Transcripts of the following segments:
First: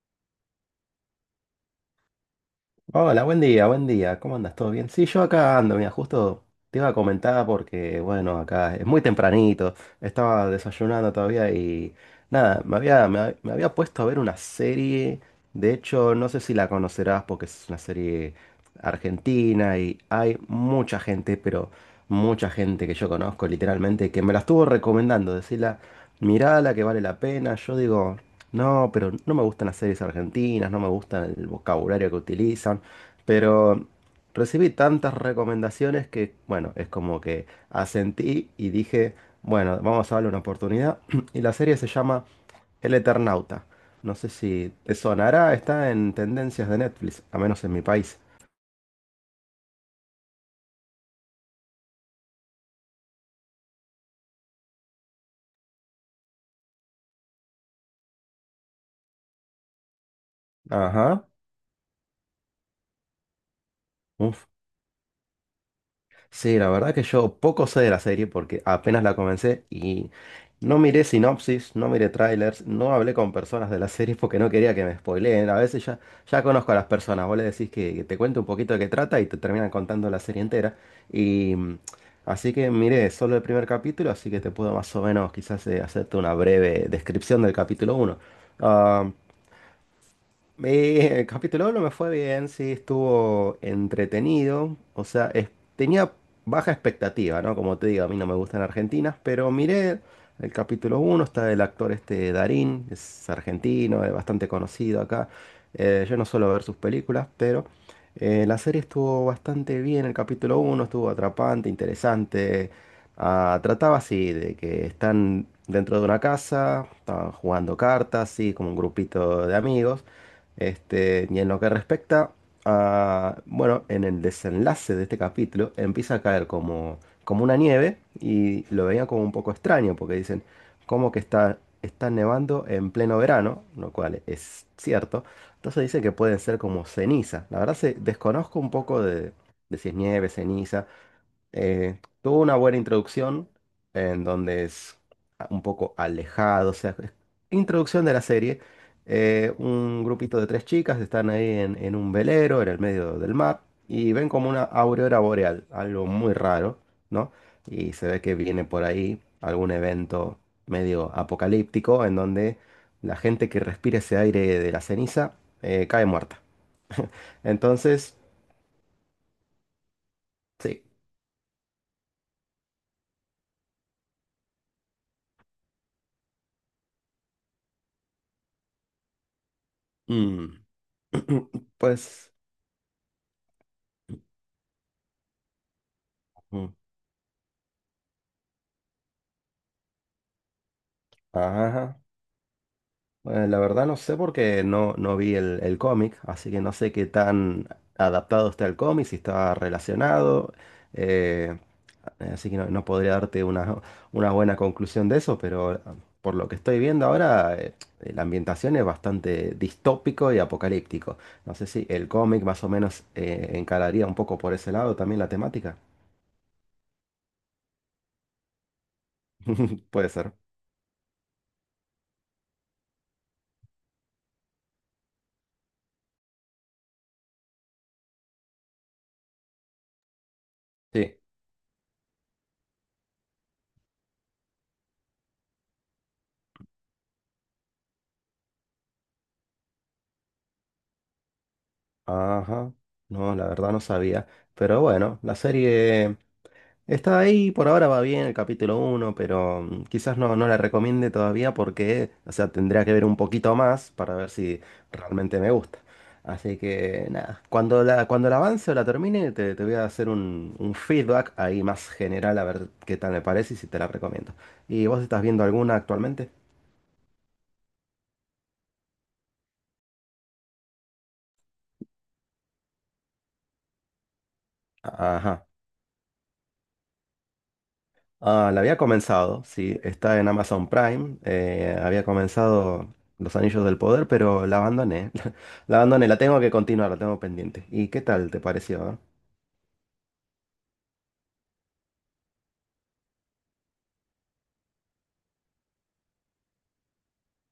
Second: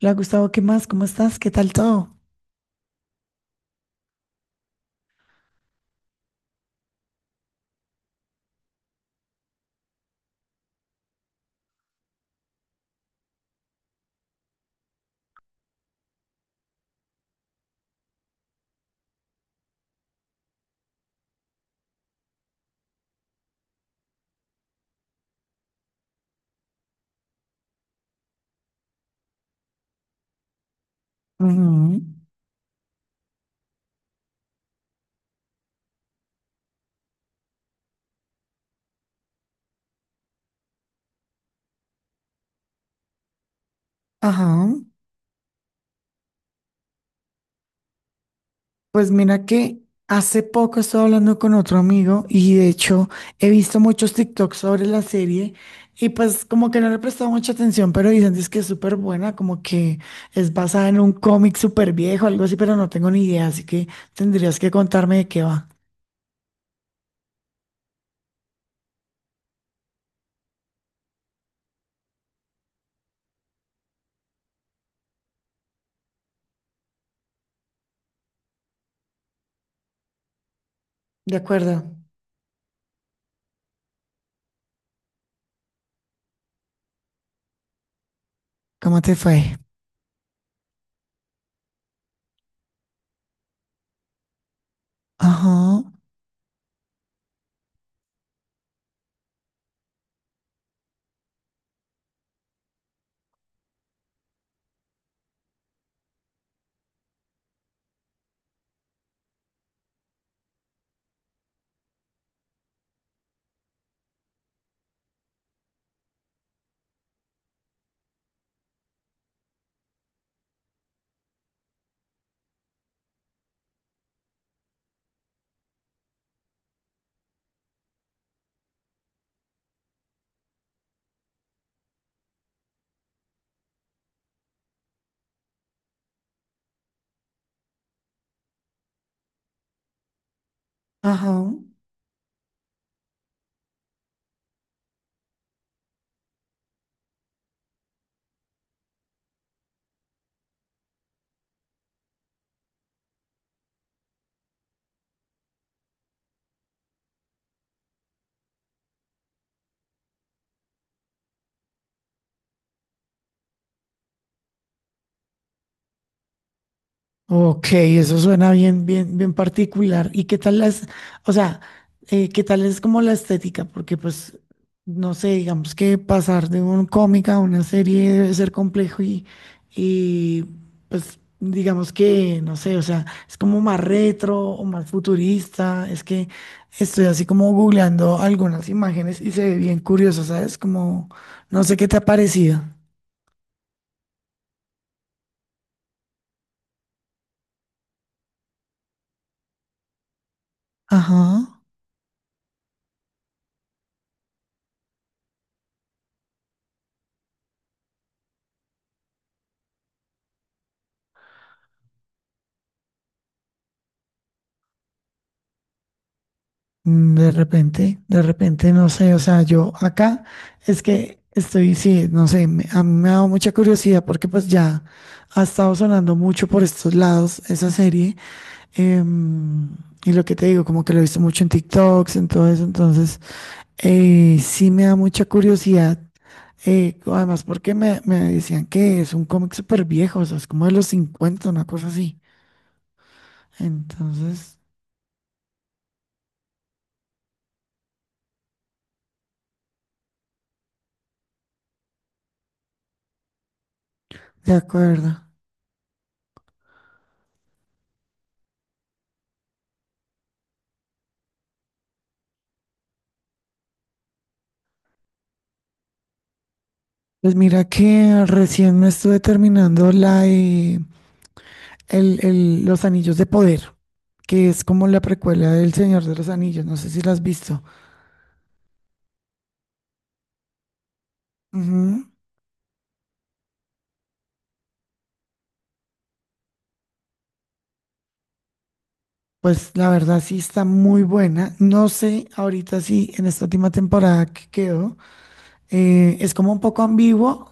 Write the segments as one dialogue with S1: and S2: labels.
S1: Hola Gustavo, ¿qué más? ¿Cómo estás? ¿Qué tal todo?
S2: Hola, buen día, buen día. ¿Cómo andas? ¿Todo bien? Sí, yo acá ando, mira, justo te iba a comentar porque, bueno, acá es muy tempranito, estaba desayunando todavía y nada, me había puesto a ver una serie. De hecho, no sé si la conocerás porque es una serie argentina y hay mucha gente, pero mucha gente que yo conozco literalmente que me la estuvo recomendando, decirla, mirala que vale la pena, yo digo. No, pero no me gustan las series argentinas, no me gusta el
S1: Ujú.
S2: vocabulario que utilizan. Pero recibí tantas recomendaciones que, bueno, es como que asentí y dije, bueno, vamos a darle una oportunidad. Y la serie se llama El Eternauta. No sé si
S1: Ajá.
S2: te sonará, está en tendencias de Netflix, a menos en mi país.
S1: Pues mira que hace poco estaba hablando con otro amigo y de hecho he visto muchos TikToks sobre la serie y pues como que no le he prestado mucha atención, pero dicen es que es súper buena, como que es basada en un
S2: Ajá.
S1: cómic súper viejo, algo así, pero no tengo ni idea, así que
S2: Un
S1: tendrías que contarme de qué va.
S2: Sí, la verdad que yo poco sé de la serie porque apenas la comencé y no miré sinopsis, no miré trailers, no hablé con personas de la serie porque no quería que me spoileen. A veces ya, ya conozco a las personas, vos le decís que te cuente un poquito de qué trata y te terminan contando la serie entera.
S1: De
S2: Y
S1: acuerdo.
S2: así que miré solo el primer capítulo, así que te puedo más o menos quizás hacerte una breve descripción del capítulo uno.
S1: ¿Cómo
S2: Ah,
S1: te fue?
S2: el capítulo uno me fue bien, sí, estuvo entretenido. O sea,
S1: Ajá,
S2: tenía baja expectativa, ¿no? Como te digo, a mí no me gustan argentinas, pero miré el capítulo uno. Está el actor este Darín, es argentino, es bastante conocido acá. Yo no suelo ver sus películas, pero la serie estuvo bastante bien. El capítulo uno estuvo atrapante, interesante. Ah, trataba así de que están dentro de una casa, estaban jugando cartas, así como un grupito de amigos. Este, y en lo que respecta a, bueno, en el desenlace de este capítulo empieza a caer como una nieve y lo veía como un poco extraño porque dicen, ¿cómo que está nevando en pleno verano? Lo cual es cierto. Entonces dice que pueden ser como ceniza. La verdad se desconozco un poco de si es nieve, ceniza.
S1: ajá.
S2: Tuvo una buena introducción en donde es un poco alejado, o sea, introducción de la serie. Un grupito de tres chicas están ahí en un velero, en el medio del mar, y ven como una aurora boreal, algo muy raro, ¿no? Y se ve que viene por ahí algún evento medio apocalíptico en donde la gente que respire ese aire de la ceniza cae muerta.
S1: Ok,
S2: Entonces,
S1: eso suena bien, bien, bien particular.
S2: sí.
S1: O sea, ¿qué tal es como la estética? Porque pues, no sé, digamos que pasar de un cómic a una serie debe ser complejo y
S2: mm,
S1: pues, digamos
S2: Pues.
S1: que, no sé, o sea, es como más retro o más futurista. Es que
S2: mm,
S1: estoy así como googleando algunas imágenes y se ve bien curioso, ¿sabes? Como, no sé qué te
S2: Ajá.
S1: ha parecido.
S2: Bueno, la verdad no sé porque no vi el cómic, así que no sé qué tan adaptado está el cómic, si está relacionado. eh,
S1: Ajá.
S2: así que no podría darte una buena conclusión de eso, pero por lo que estoy viendo ahora, la ambientación es bastante distópico y apocalíptico. No sé si el cómic más o menos encararía un poco por ese lado también la temática.
S1: Mm. De repente, no sé, o sea, yo
S2: Puede
S1: acá
S2: ser.
S1: es que estoy, sí, no sé, a mí me ha dado mucha curiosidad porque pues ya ha estado sonando mucho por estos lados esa serie. em, y lo que te digo, como que lo he
S2: Sí.
S1: visto mucho en TikToks, en todo eso, entonces sí me da mucha curiosidad. Además, porque me decían que es un cómic súper viejo, o sea, es como de los cincuenta, una cosa así.
S2: Ajá. No, la verdad no sabía.
S1: Entonces,
S2: Pero bueno, la serie. Está ahí, por ahora va bien el capítulo uno, pero quizás no la recomiende todavía porque, o sea, tendría que ver un poquito más para ver
S1: de
S2: si
S1: acuerdo.
S2: realmente me gusta. Así que nada, cuando la avance o la termine, te voy a hacer un feedback ahí más general a ver qué tal me parece y si te la recomiendo. ¿Y vos estás viendo alguna actualmente?
S1: Pues mira que recién me estuve terminando Los Anillos de Poder, que es como la
S2: Ajá.
S1: precuela del Señor de los Anillos, no sé si la has visto.
S2: Ah, la había comenzado, sí, está en Amazon Prime. Había
S1: Ujú.
S2: comenzado Los Anillos del Poder, pero la abandoné. La abandoné, la tengo que continuar, la tengo pendiente. ¿Y qué tal te pareció? ¿Ah?
S1: Pues la verdad sí está muy buena. No sé ahorita si en esta última temporada que quedó, es como un poco ambiguo,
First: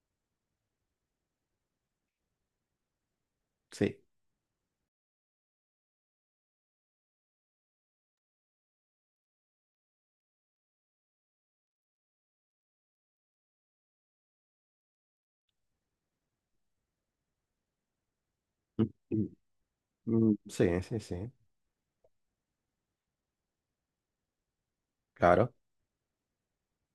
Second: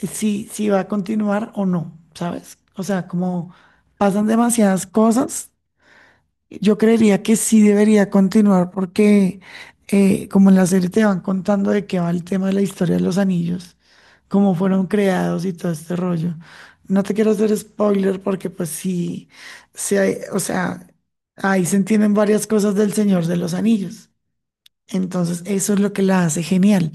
S1: si va a continuar o no, ¿sabes? O sea, como
S2: Sí.
S1: pasan demasiadas cosas. Yo creería que sí debería continuar porque, como en la serie te van contando de qué va el tema de la historia de los anillos, cómo fueron creados y todo este rollo. No te quiero hacer spoiler porque pues
S2: Mm,
S1: sí,
S2: mm,
S1: o
S2: sí,
S1: sea,
S2: sí, sí,
S1: ahí se entienden varias cosas del Señor de los Anillos. Entonces,
S2: claro.
S1: eso es lo que la hace genial.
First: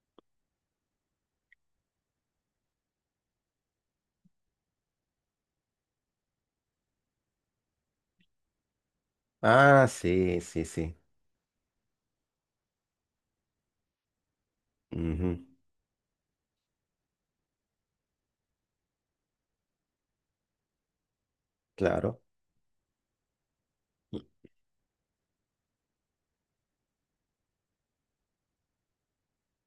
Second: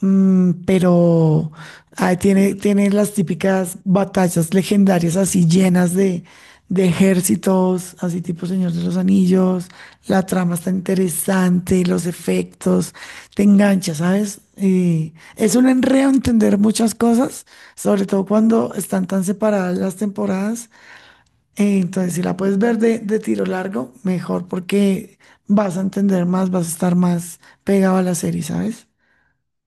S1: Mm, pero ahí tiene las típicas batallas legendarias así llenas de ejércitos, así tipo Señor de los Anillos.
S2: Ah,
S1: La
S2: sí,
S1: trama
S2: sí,
S1: está
S2: sí.
S1: interesante, los efectos, te engancha, ¿sabes? Y
S2: Ujú.
S1: es un enredo entender muchas cosas, sobre todo cuando están tan separadas las temporadas. Entonces, si
S2: Claro.
S1: la puedes ver de tiro largo, mejor porque vas a entender más, vas a estar más pegado a la serie, ¿sabes?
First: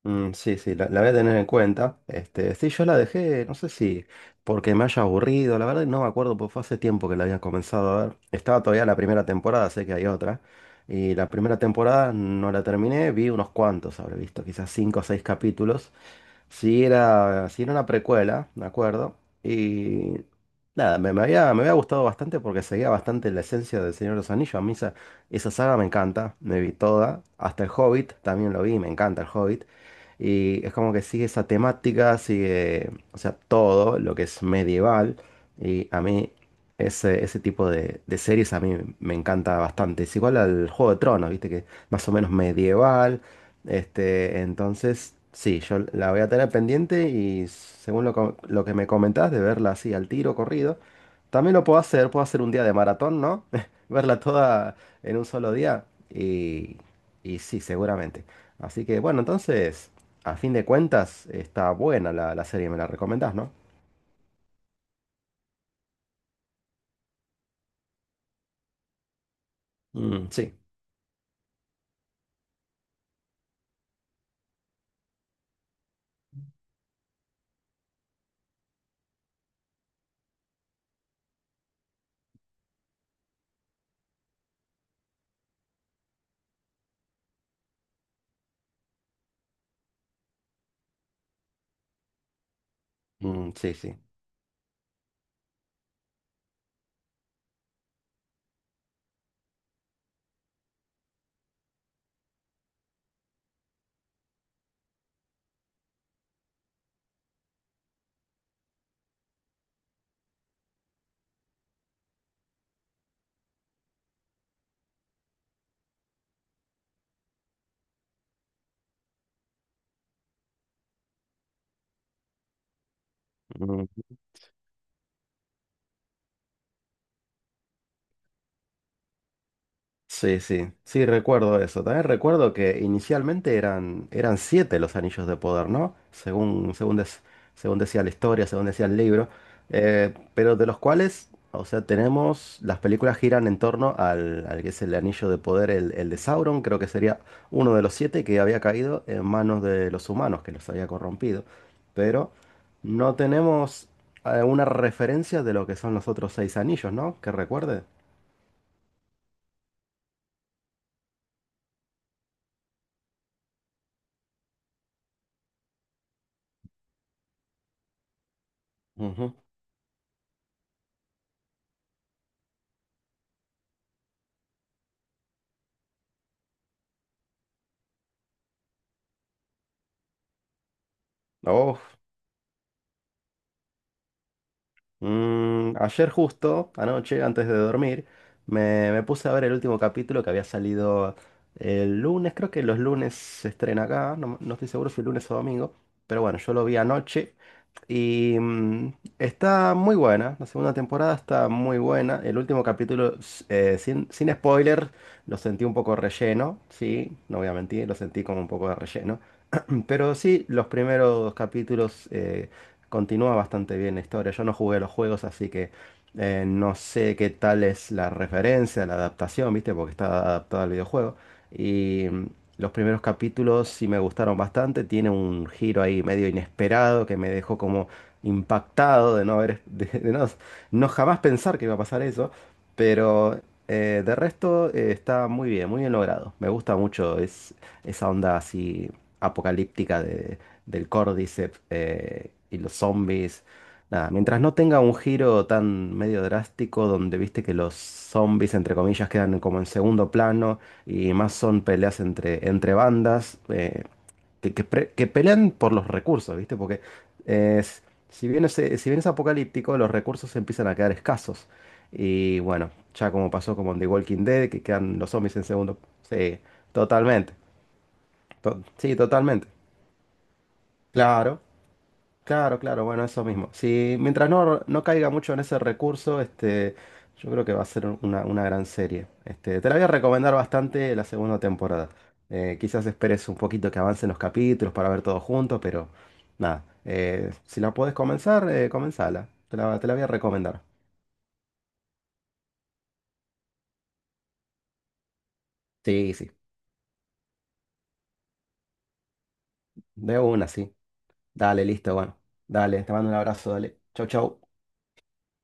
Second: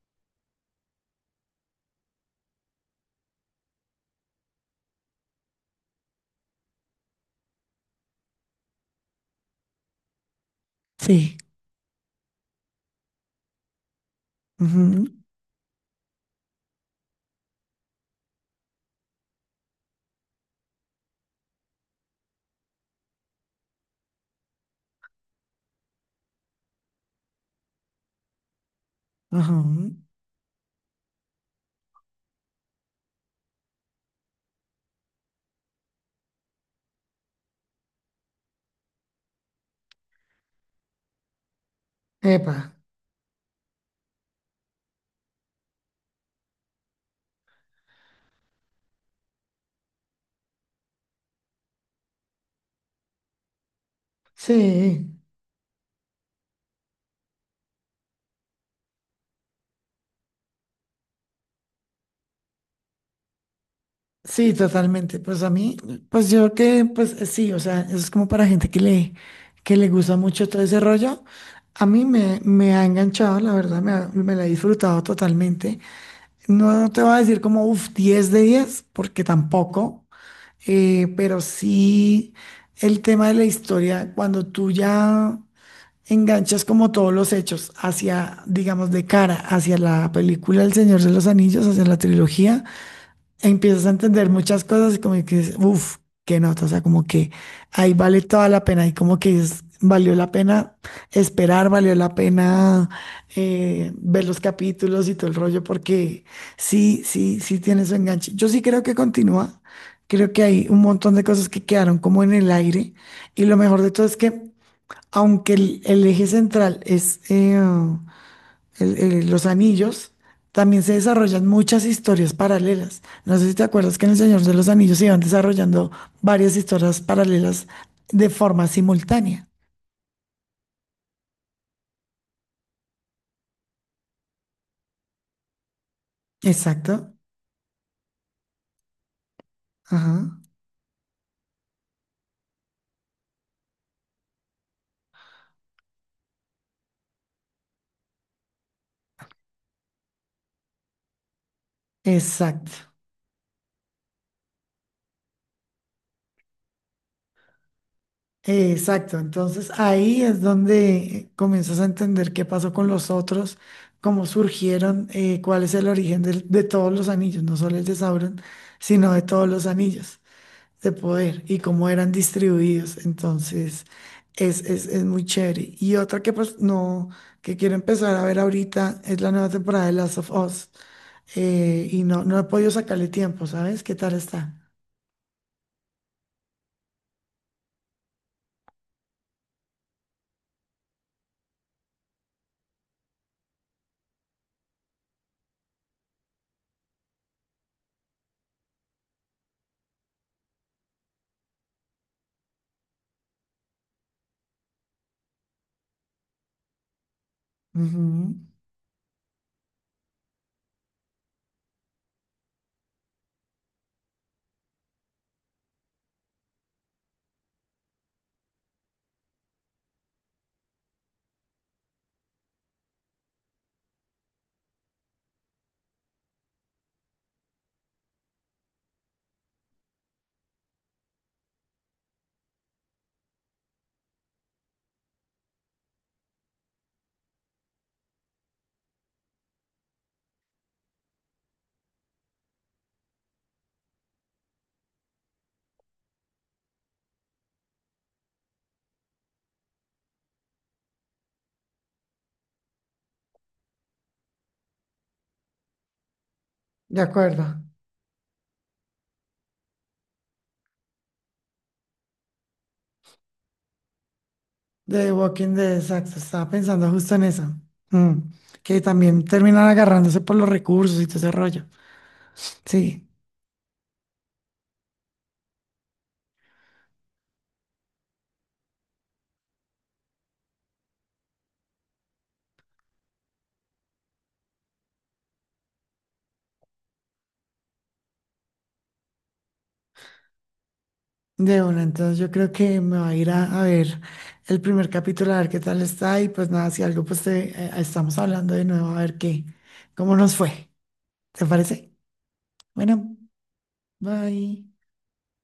S2: Mm, sí, sí, la voy a tener en cuenta. Este, sí, yo la dejé, no sé si porque me haya aburrido, la verdad no me acuerdo, porque fue hace tiempo que la había comenzado a ver. Estaba todavía la primera temporada, sé que hay otra. Y la
S1: Sí.
S2: primera temporada no la terminé, vi unos cuantos, habré visto quizás cinco o seis capítulos. Sí era una precuela, me acuerdo. Y nada, me había gustado bastante porque seguía bastante la esencia del Señor de los Anillos. A mí esa, esa saga me encanta, me vi toda. Hasta el Hobbit también lo vi, me encanta el
S1: Ujú,
S2: Hobbit.
S1: ujú.
S2: Y es como que sigue esa temática, sigue, o sea, todo lo que es medieval. Y a mí ese, ese tipo de series a mí me encanta bastante. Es igual al Juego de Tronos, viste que más o menos
S1: Epa.
S2: medieval. Este, entonces, sí, yo la voy a tener pendiente y según lo que me comentás de verla así al tiro, corrido, también lo puedo hacer un día de maratón, ¿no? Verla toda
S1: Sí,
S2: en un solo día y sí, seguramente. Así que bueno, entonces, a fin de cuentas, está buena la, la serie, me la recomendás, ¿no?
S1: sí, totalmente. Pues a mí, pues yo que, pues sí, o sea, eso es como para gente que que le gusta
S2: Mm,
S1: mucho
S2: sí.
S1: todo ese rollo. A mí me ha enganchado, la verdad, me la he disfrutado totalmente. No te voy a decir como, uff, 10 de 10 porque tampoco. Pero sí, el tema de la historia, cuando tú ya enganchas como todos los hechos hacia, digamos, de cara, hacia la película El Señor de los Anillos, hacia la trilogía,
S2: Mm, sí,
S1: empiezas a
S2: sí.
S1: entender muchas cosas y como que dices, uff, qué nota, o sea, como que ahí vale toda la pena y como que es, valió la pena esperar, valió la pena ver los capítulos y todo el rollo, porque sí, sí, sí tiene su enganche. Yo sí creo que continúa, creo que hay un montón de cosas que quedaron como en el aire y lo mejor de todo es que aunque el eje central es... los anillos, también se desarrollan muchas historias paralelas. No sé si te acuerdas que en El Señor de los Anillos se iban desarrollando varias historias paralelas de forma simultánea.
S2: Sí, sí, sí, recuerdo eso. También recuerdo que inicialmente eran, eran siete los anillos de poder, ¿no? Según,
S1: Exacto.
S2: según, des- según decía la historia, según decía el libro.
S1: Ajá.
S2: Pero de los cuales, o sea, tenemos, las películas giran en torno al, al que es el anillo de poder, el de Sauron, creo que sería uno de los siete que había caído en manos de los humanos, que los había corrompido. Pero
S1: Exacto.
S2: no tenemos una referencia de lo que son los otros seis anillos, ¿no? Que recuerde.
S1: Exacto. Entonces ahí es donde comienzas a entender qué pasó con los otros, cómo surgieron, cuál es el origen todos los anillos, no solo el de Sauron, sino de
S2: Ujú.
S1: todos los anillos de poder y cómo eran distribuidos. Entonces, es muy chévere. Y otra que pues no, que quiero empezar a ver ahorita es la nueva temporada de Last of Us.
S2: Oh.
S1: Eh, y no, no he podido sacarle tiempo, ¿sabes? ¿Qué tal está?
S2: Ayer justo, anoche, antes de dormir, me puse a ver el último capítulo que había salido el lunes, creo que los lunes se estrena acá, no estoy seguro si lunes o domingo, pero bueno, yo lo vi anoche y está muy buena, la segunda temporada está muy buena, el último capítulo, sin spoiler, lo sentí un poco relleno, sí, no voy a mentir, lo sentí
S1: Ujú.
S2: como un poco de relleno. Pero sí, los primeros capítulos continúa bastante bien la historia. Yo no jugué los juegos, así que no sé qué tal es la referencia, la adaptación, ¿viste? Porque está adaptada al videojuego. Y los primeros capítulos sí me gustaron bastante. Tiene un giro ahí medio inesperado que me dejó como impactado de no haber, de no, no jamás pensar que iba a pasar eso. Pero de resto está muy bien logrado. Me gusta mucho. Esa onda así apocalíptica del Cordyceps y los zombies. Nada, mientras no tenga un giro tan medio drástico donde viste que los zombies, entre comillas, quedan como en segundo plano y más son peleas entre bandas que pelean por los recursos, ¿viste? Porque
S1: De acuerdo.
S2: es, si bien es, si bien es apocalíptico, los recursos empiezan a quedar escasos. Y bueno, ya como pasó como en The Walking Dead, que
S1: De
S2: quedan los
S1: The
S2: zombies en
S1: Walking Dead,
S2: segundo.
S1: exacto.
S2: Sí,
S1: Estaba pensando justo en
S2: totalmente.
S1: eso. Mm. Que
S2: Sí,
S1: también
S2: totalmente.
S1: terminan agarrándose por los recursos y todo ese
S2: Claro,
S1: rollo.
S2: claro, claro.
S1: Sí.
S2: Bueno, eso mismo. Si mientras no caiga mucho en ese recurso, este, yo creo que va a ser una, gran serie. Este, te la voy a recomendar bastante la segunda temporada. Quizás esperes un poquito que avancen los capítulos para ver todo junto, pero nada. Si la puedes comenzar, comenzala. Te la voy a recomendar.
S1: De una, entonces yo creo que me va a ir a ver el primer capítulo, a ver qué tal
S2: Sí,
S1: está y
S2: sí.
S1: pues nada, si algo pues te, estamos hablando de nuevo, a ver qué, cómo
S2: De
S1: nos
S2: una,
S1: fue.
S2: sí.
S1: ¿Te
S2: Dale,
S1: parece?
S2: listo, bueno. Dale, te mando un
S1: Bueno,
S2: abrazo, dale. Chau, chau.
S1: bye.